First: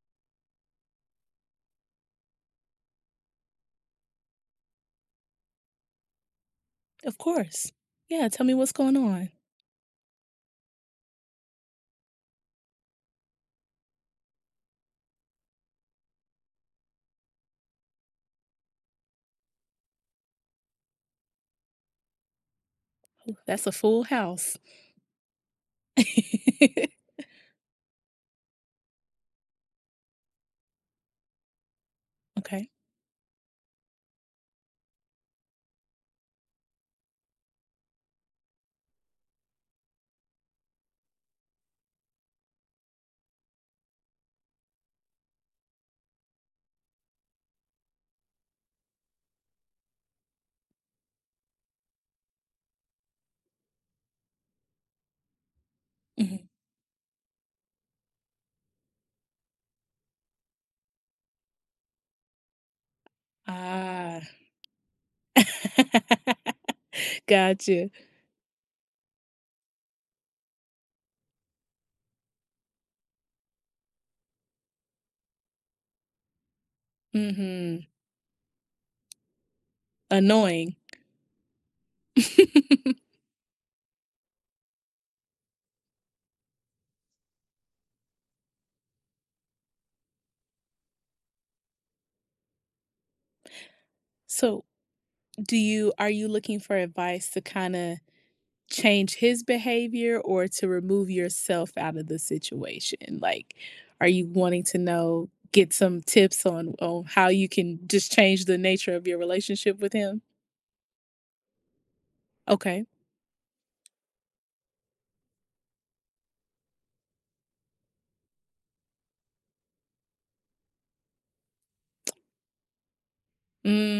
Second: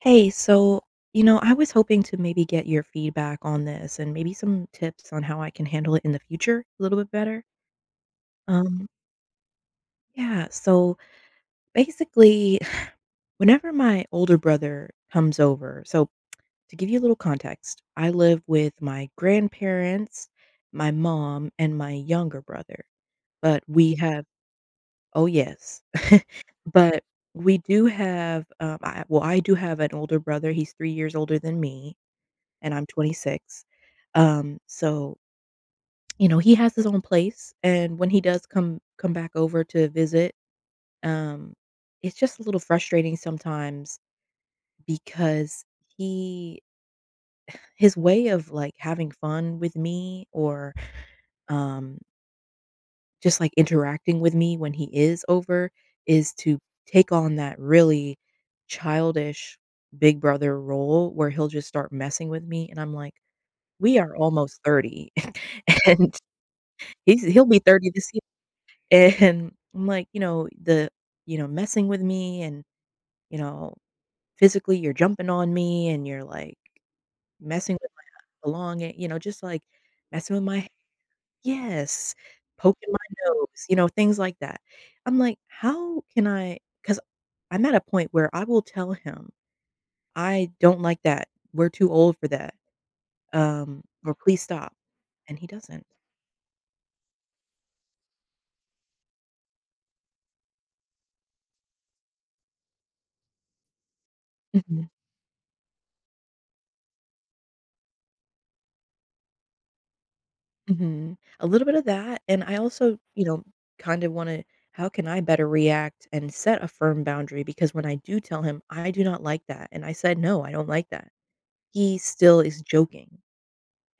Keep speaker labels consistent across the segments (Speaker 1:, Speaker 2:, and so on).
Speaker 1: Hey, so, I was hoping to maybe get your feedback on this and maybe some tips on how I can handle it in the future a little bit
Speaker 2: Of
Speaker 1: better.
Speaker 2: course. Yeah, tell me what's
Speaker 1: Um,
Speaker 2: going on.
Speaker 1: yeah, so basically, whenever my older brother comes over, so to give you a little context, I live with my grandparents, my mom, and my younger brother. But
Speaker 2: That's a
Speaker 1: we
Speaker 2: full
Speaker 1: have,
Speaker 2: house.
Speaker 1: oh, yes, but we do have, well, I do have an older brother. He's 3 years older than me,
Speaker 2: Okay.
Speaker 1: and I'm 26. Um, so, he has his own place, and when he does come back over to visit, um, it's just a little frustrating sometimes because he his way of, like, having fun with me, or, um, just, like, interacting with me when he is over is
Speaker 2: Mhm.
Speaker 1: to take on that really childish big brother role where he'll just start messing with me, and I'm like, "We are
Speaker 2: Ah.
Speaker 1: almost 30." and He's he'll be 30
Speaker 2: Gotcha.
Speaker 1: this year, and I'm like, messing with me, and, you know, physically, you're jumping on me, and you're, like, messing
Speaker 2: Mhm.
Speaker 1: with my belonging, just, like, messing with my
Speaker 2: Annoying.
Speaker 1: yes, poking my nose, things like that. I'm like, "How can I? Because I—" 'cause I'm at a point where I will tell him, "I don't like that. We're too old for that, or please
Speaker 2: So,
Speaker 1: stop," and he
Speaker 2: do
Speaker 1: doesn't.
Speaker 2: you are you looking for advice to kinda change his behavior or to remove yourself out of the situation? Like, are you wanting to know get some tips on how you can just change the nature of your relationship with him?
Speaker 1: Mhm. A little bit of that, and I
Speaker 2: Okay.
Speaker 1: also, kinda wanna how can I better react and set a firm boundary? Because when I do tell him, "I do not like that," and I said, "No, I don't like that," he still is joking,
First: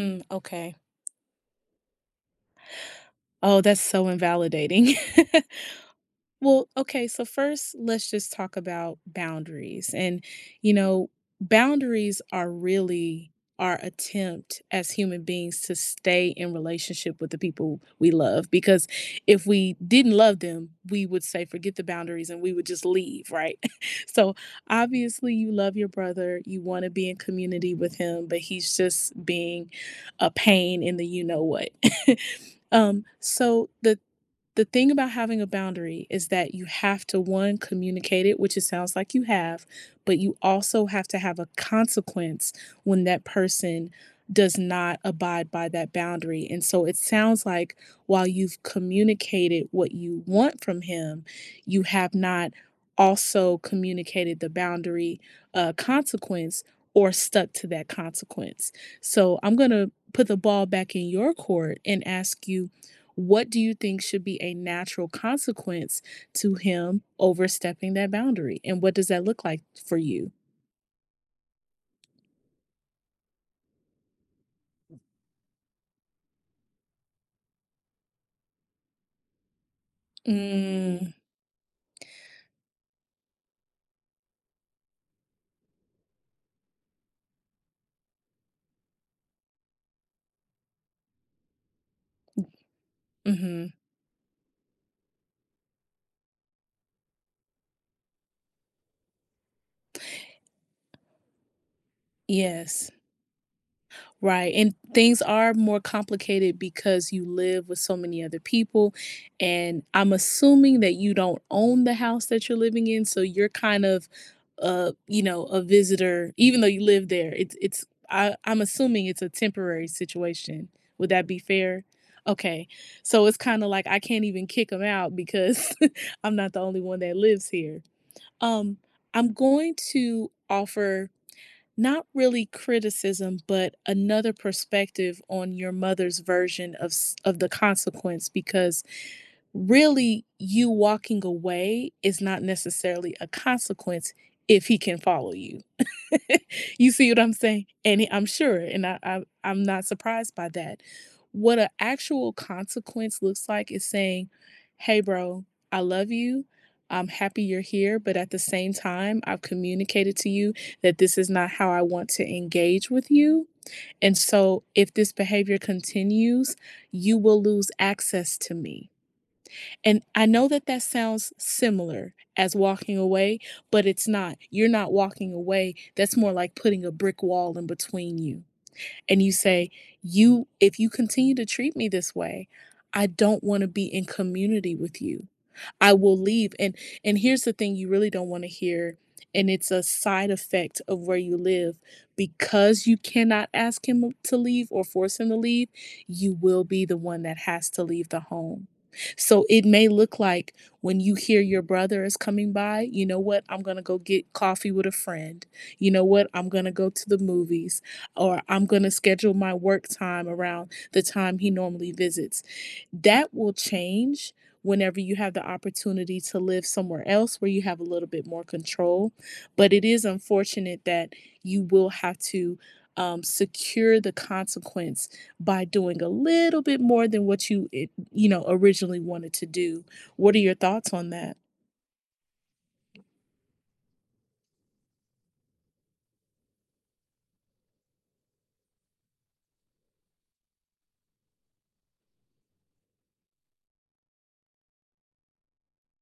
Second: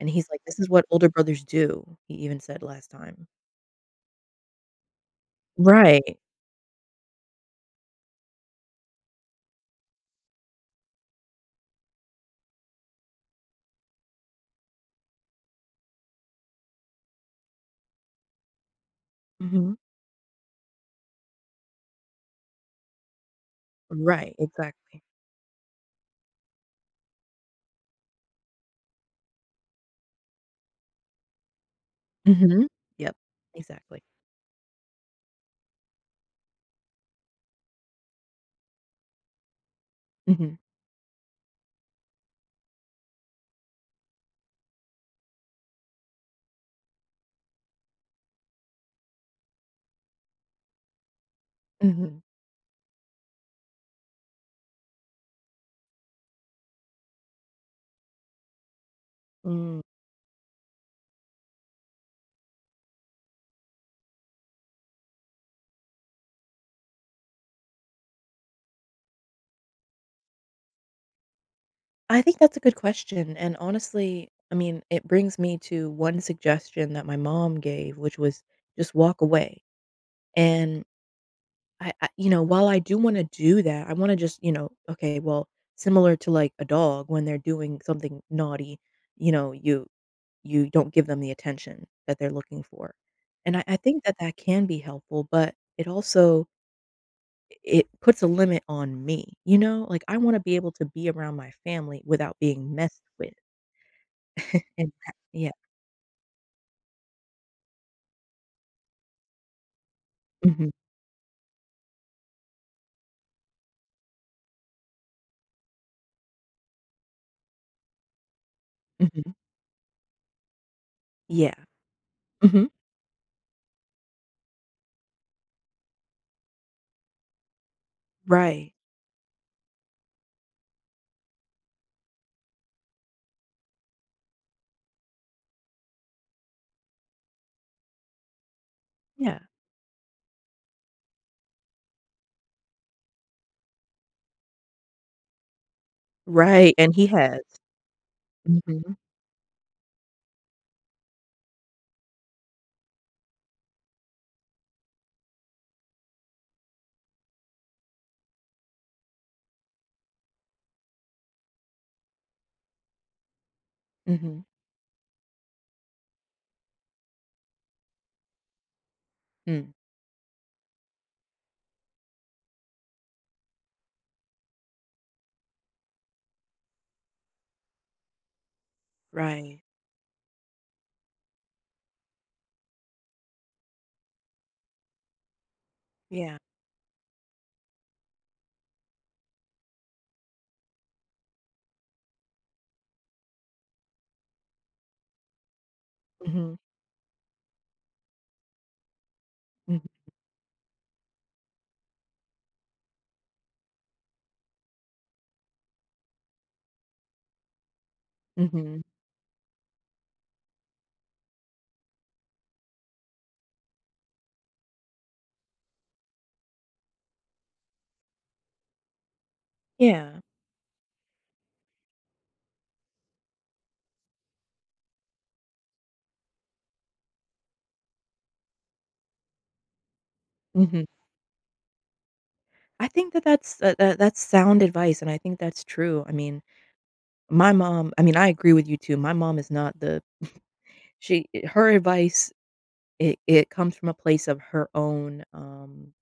Speaker 1: and he's like, "This is
Speaker 2: okay.
Speaker 1: what older brothers do," he even said last time.
Speaker 2: Oh, that's so invalidating.
Speaker 1: Right.
Speaker 2: Well, okay, so first, let's just talk about boundaries. And, you know, boundaries are really our attempt as human beings to stay in relationship with the people we love. Because if we
Speaker 1: Mhm.
Speaker 2: didn't love them, we would say, forget the boundaries and we would just leave, right?
Speaker 1: Right,
Speaker 2: So
Speaker 1: exactly.
Speaker 2: obviously, you love your brother, you want to be in community with him, but he's just being a pain in the you know what.
Speaker 1: Mhm.
Speaker 2: Um,
Speaker 1: Yep,
Speaker 2: so the
Speaker 1: exactly.
Speaker 2: thing about having a boundary is that you have to, one, communicate it, which it sounds like you have, but you
Speaker 1: Mhm.
Speaker 2: also have to have a consequence when that person does not abide by that boundary. And so it sounds like while you've communicated what you want from him, you have
Speaker 1: Mhm.
Speaker 2: not also communicated the boundary consequence or stuck to that consequence. So I'm going
Speaker 1: Mm.
Speaker 2: to put the ball back in your court and ask you what do you think should be a natural consequence to him overstepping that boundary? And what does that look like for you?
Speaker 1: I think that's a good question, and honestly, I mean, it brings me to one suggestion that my mom gave, which was just walk away, and
Speaker 2: Mm,
Speaker 1: while I do wanna do that, I wanna just, okay, well, similar to, like, a dog when they're doing something naughty, you know, you you don't give them the attention that they're looking for, and I
Speaker 2: mhm.
Speaker 1: I think that that can be helpful, but it also it puts a limit on me, you know? Like, I wanna be able to be around my family without being
Speaker 2: Yes.
Speaker 1: messed with.
Speaker 2: Right, and
Speaker 1: And ha
Speaker 2: things
Speaker 1: yeah.
Speaker 2: are more complicated because you live with so many other people, and I'm
Speaker 1: Mhm,
Speaker 2: assuming that you don't own the house that you're living in, so you're kind of, you know, a visitor, even though you live there. It's I, I'm assuming it's a
Speaker 1: mhm.
Speaker 2: temporary situation. Would that be
Speaker 1: Yeah.
Speaker 2: fair? Okay,
Speaker 1: Mhm.
Speaker 2: so it's kind of like I can't even kick them out because I'm not the only one that lives here.
Speaker 1: Right.
Speaker 2: Um, I'm going to offer not really criticism, but another perspective on your mother's version of s of the consequence because
Speaker 1: Yeah.
Speaker 2: really you walking away is not necessarily a consequence if he can follow you.
Speaker 1: Right,
Speaker 2: You
Speaker 1: and he
Speaker 2: see what I'm
Speaker 1: has.
Speaker 2: saying? And I'm sure, and
Speaker 1: Mhm,
Speaker 2: I'm not surprised by that. What an actual consequence looks like is saying, "Hey, bro, I love you. I'm happy you're here, but at the same time, I've communicated to you that this is not how I want to engage with you. And
Speaker 1: mhm,
Speaker 2: so, if this behavior continues, you will lose access to me."
Speaker 1: mm.
Speaker 2: And I know that that sounds similar as walking away, but it's not. You're not walking away. That's more like putting a brick wall in between you. And you
Speaker 1: Right.
Speaker 2: say, "You if you continue to treat me this way, I don't want to be in community with you. I will
Speaker 1: Yeah.
Speaker 2: leave. And here's the thing you really don't want to hear, and it's a side effect of where you live. Because you cannot ask him to leave or force him to leave, you
Speaker 1: Mhm,
Speaker 2: will be the one that has to leave the home." So it
Speaker 1: mhm,
Speaker 2: may look like when you hear your brother is coming by, you know what? I'm going to go get coffee with a friend. You know what? I'm going to go to the movies or I'm
Speaker 1: mhm.
Speaker 2: going to schedule my work time around the time he normally visits. That will change whenever you have the opportunity to live somewhere else where you have a little bit more control. But it is
Speaker 1: Yeah.
Speaker 2: unfortunate that you will have to secure the consequence by doing a little bit more than what you you know originally wanted to do. What are your
Speaker 1: Mhm.
Speaker 2: thoughts on that?
Speaker 1: I think that that's that that that's sound advice, and I think that's true. I mean, my mom I mean, I agree with you too. My mom is not the she her advice, it comes from a place of her own,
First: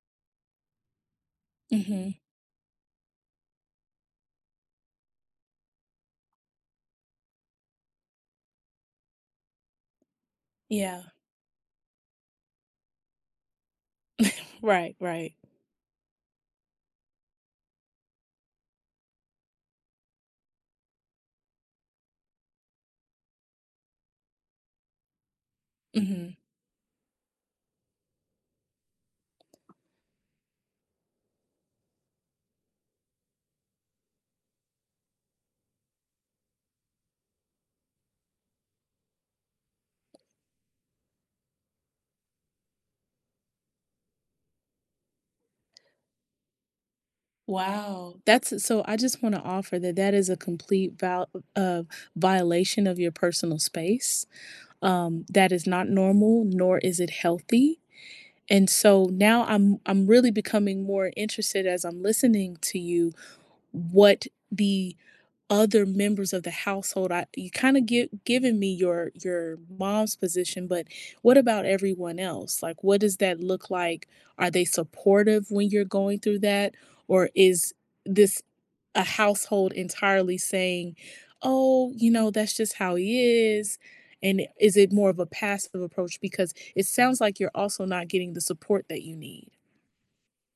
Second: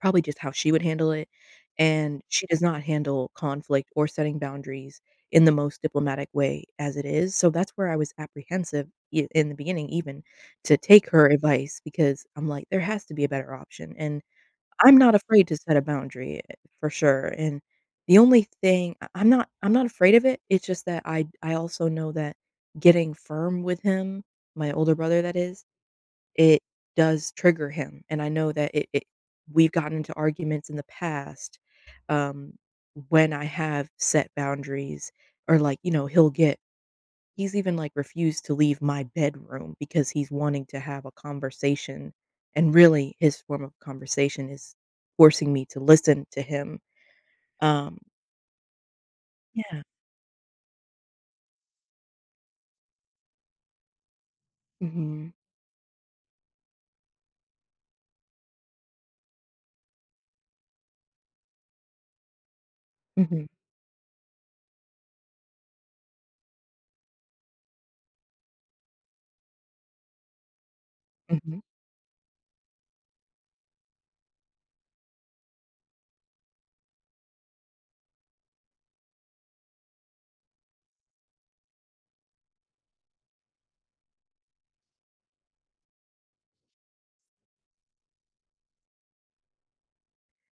Speaker 1: probably just how she would handle it,
Speaker 2: Hmm.
Speaker 1: and she does not handle conflict or setting boundaries in the most diplomatic way as it is, so that's where I was apprehensive I in the beginning even to
Speaker 2: Yeah.
Speaker 1: take her advice, because I'm like, "There has to be a better option," and
Speaker 2: Right.
Speaker 1: I'm not
Speaker 2: Right.
Speaker 1: afraid to set a boundary, for sure, and the only thing I'm not afraid of it, it's just that I also know that getting firm with him- my older brother, that is-
Speaker 2: Hmm.
Speaker 1: it does trigger him, and I know that it we've gotten into arguments in the past, um, when I have set boundaries, or, like, you know, he's even, like, refused to leave my bedroom because he's wanting to have a conversation, and really his form of conversation is forcing me to listen to him, um
Speaker 2: Wow, that's so I just wanna offer
Speaker 1: yeah.
Speaker 2: that that is a complete val uh, violation of your personal space.
Speaker 1: Mhm.
Speaker 2: That is not normal, nor is it healthy, and so now I'm really becoming more interested as I'm listening to you,
Speaker 1: Mhm.
Speaker 2: what the other members of the household I you kind of give giving me your mom's position, but what
Speaker 1: Mhm.
Speaker 2: about everyone else? Like, what does that look like? Are they supportive when you're going through that, or is this a household entirely saying, oh, you know, that's just how he is, and is it more of a passive approach? Because it sounds like you're also not getting the support that you need.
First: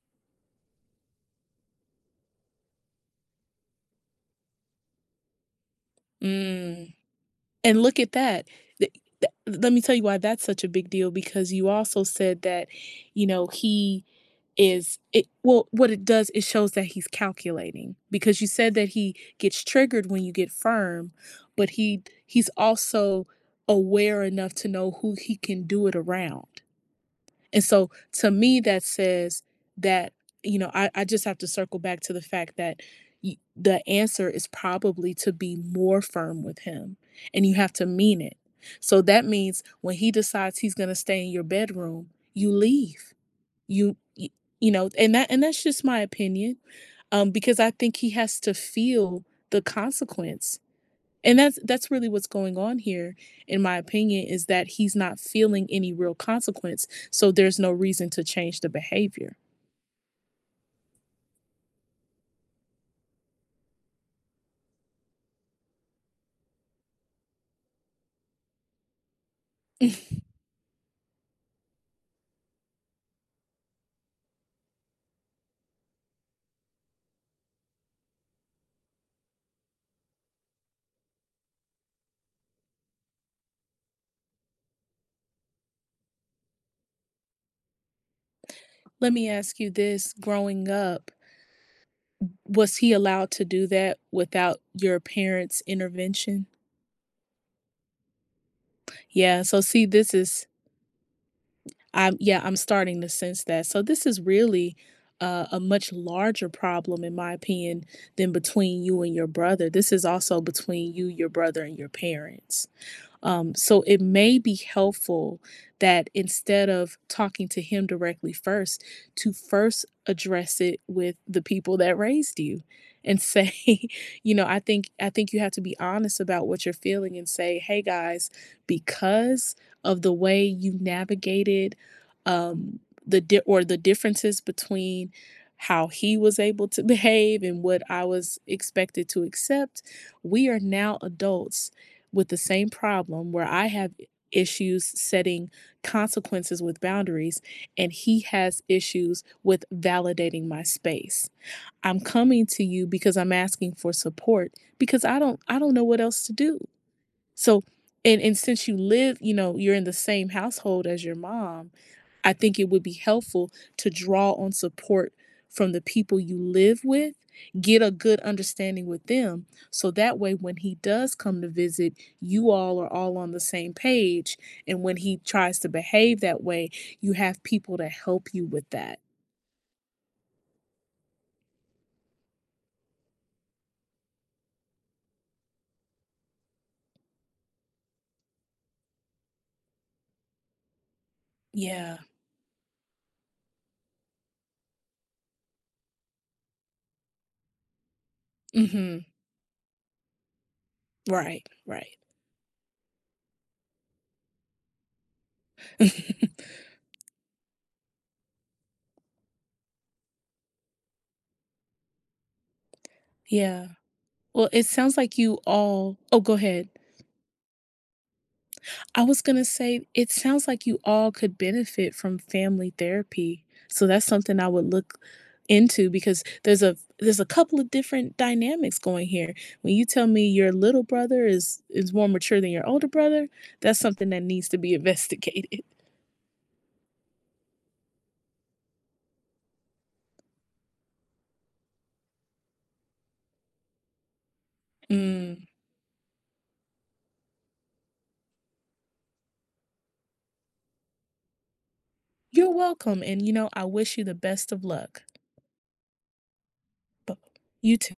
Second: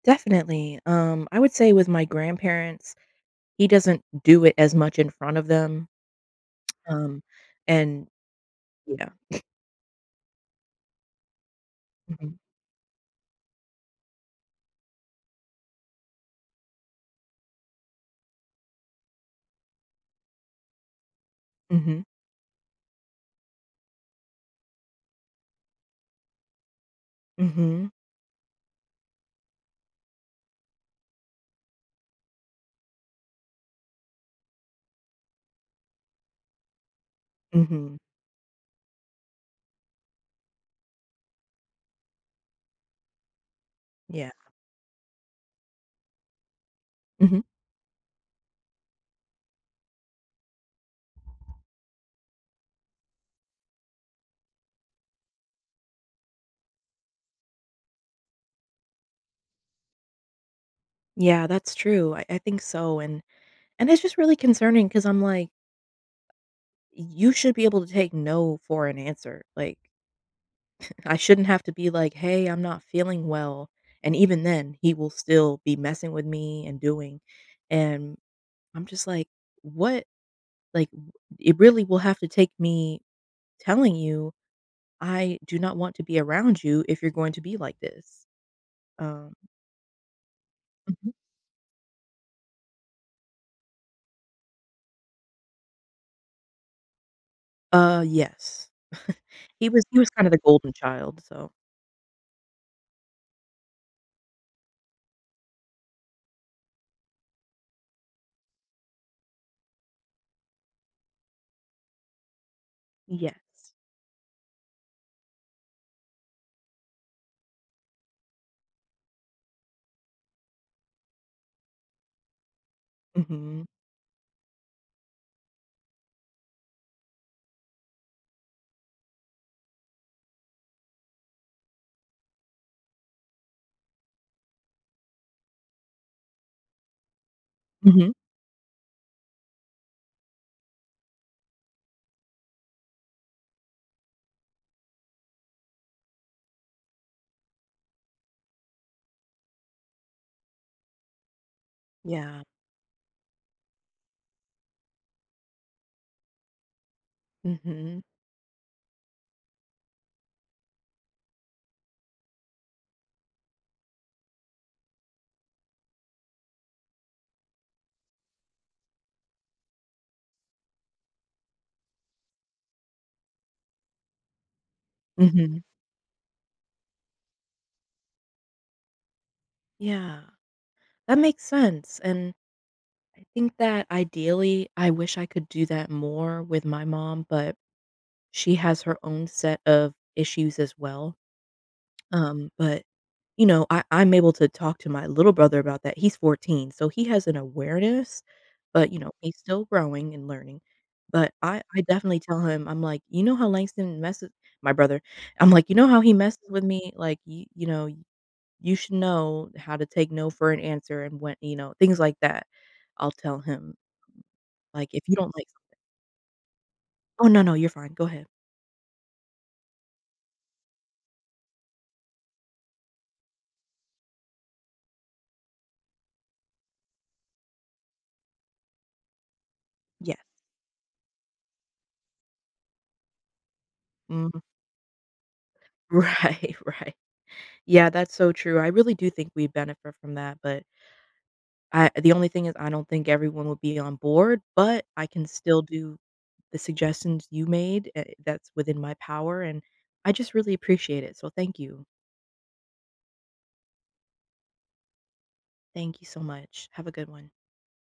Speaker 1: Definitely, I would say with my grandparents, he doesn't do it as much in front of them.
Speaker 2: Mm.
Speaker 1: Um,
Speaker 2: And look
Speaker 1: and
Speaker 2: at that. Th-
Speaker 1: yeah.
Speaker 2: Let me tell you why that's such a big deal, because you also
Speaker 1: Yeah. Mhm.
Speaker 2: said that, you know, he is it well what it does it shows that he's calculating, because you said that he gets triggered when you get firm, but
Speaker 1: Mhm.
Speaker 2: he's also aware enough to know who he can do it around. And so
Speaker 1: Mhm.
Speaker 2: to me, that says that, you know, I just have to circle back to the fact that the answer is probably to be more firm with him, and you have to
Speaker 1: Mhm.
Speaker 2: mean it. So that means when he decides he's going to stay in your bedroom, you leave. You,
Speaker 1: Yeah.
Speaker 2: you know, and that, and that's just my opinion.
Speaker 1: Mhm.
Speaker 2: Because I think he has to feel the consequence, and that's really what's going on here, in my opinion, is that he's not feeling any real consequence, so there's no reason to change the behavior.
Speaker 1: Yeah, that's true. I think so, and it's just really concerning because 'cause I'm like, you should be able to take no for an answer. Like, I shouldn't have to be like, "Hey, I'm not feeling well," and even then, he will still be messing with me and doing, and I'm just like, "What?" Like, w it really will have to take me telling you, "I do not want to be around you if you're going to be like this."
Speaker 2: Let me
Speaker 1: Um
Speaker 2: ask you this, growing up,
Speaker 1: Mhm.
Speaker 2: was he allowed to do that without your parents' intervention?
Speaker 1: Yes.
Speaker 2: Yeah, so
Speaker 1: He was
Speaker 2: see
Speaker 1: he was
Speaker 2: this
Speaker 1: kind of the
Speaker 2: is
Speaker 1: golden child, so.
Speaker 2: I'm yeah, I'm starting to sense that. So this is really a much larger problem in my opinion than between you and your brother. This is also between you, your brother, and your parents.
Speaker 1: Yes.
Speaker 2: So it may be helpful that instead of talking to him directly first, to first address it with the people that raised you and say,
Speaker 1: Mhm.
Speaker 2: you know, I think you have to be honest about what you're feeling and say, hey guys, because of the way you navigated um, the di- or the differences between how he was able to behave and what I
Speaker 1: Mhm.
Speaker 2: was expected to accept, we are now adults with the same problem, where I have issues setting consequences with boundaries, and he has issues with validating my space. I'm
Speaker 1: Yeah.
Speaker 2: coming to you because I'm asking for support because I don't know what else to do. So
Speaker 1: Mhm.
Speaker 2: and since you live, you know, you're in the same household as your mom, I think it would be helpful to draw on support from the people you live with, get a good understanding with them. So that way, when he does come to visit, you all are all on the same page. And when he tries
Speaker 1: Mhm.
Speaker 2: to behave that way, you have people to help you with that.
Speaker 1: Yeah. That makes sense, and I think that ideally, I wish I could do that more with my mom, but she has her own set of issues as well.
Speaker 2: Yeah.
Speaker 1: But, I'm able to talk to my little brother about that. He's 14, so he has an awareness, but, you
Speaker 2: Hmm.
Speaker 1: know, he's still growing and learning. But
Speaker 2: Right.
Speaker 1: I
Speaker 2: Right.
Speaker 1: definitely tell him, I'm like, "You know how Langston messes—" my brother, I'm like, "You know how he messes with me? Like, you should know how to take no for an answer, and when—" things like that. I'll tell
Speaker 2: Yeah.
Speaker 1: him,
Speaker 2: Well, it
Speaker 1: like,
Speaker 2: sounds
Speaker 1: "If you
Speaker 2: like you
Speaker 1: don't like—"
Speaker 2: all. Oh, go ahead.
Speaker 1: "Oh, no, no, you're fine. Go ahead."
Speaker 2: I was gonna say, it sounds like you all could benefit from family therapy. So that's something I would look into because there's a couple of different dynamics going here. When you tell
Speaker 1: Yeah.
Speaker 2: me your little brother is more mature than your older brother, that's something that
Speaker 1: Mhm.
Speaker 2: needs to be investigated.
Speaker 1: Right, right. Yeah, that's so true. I really do think we benefit from that, but I the only thing is I don't think everyone will be on board, but I can
Speaker 2: Mm.
Speaker 1: still do the suggestions you made, that's within my power, and I just really appreciate it, so thank you.
Speaker 2: You're welcome, and you know, I wish you the best of luck.
Speaker 1: Thank you so much. Have a good
Speaker 2: Bu
Speaker 1: one.
Speaker 2: You too.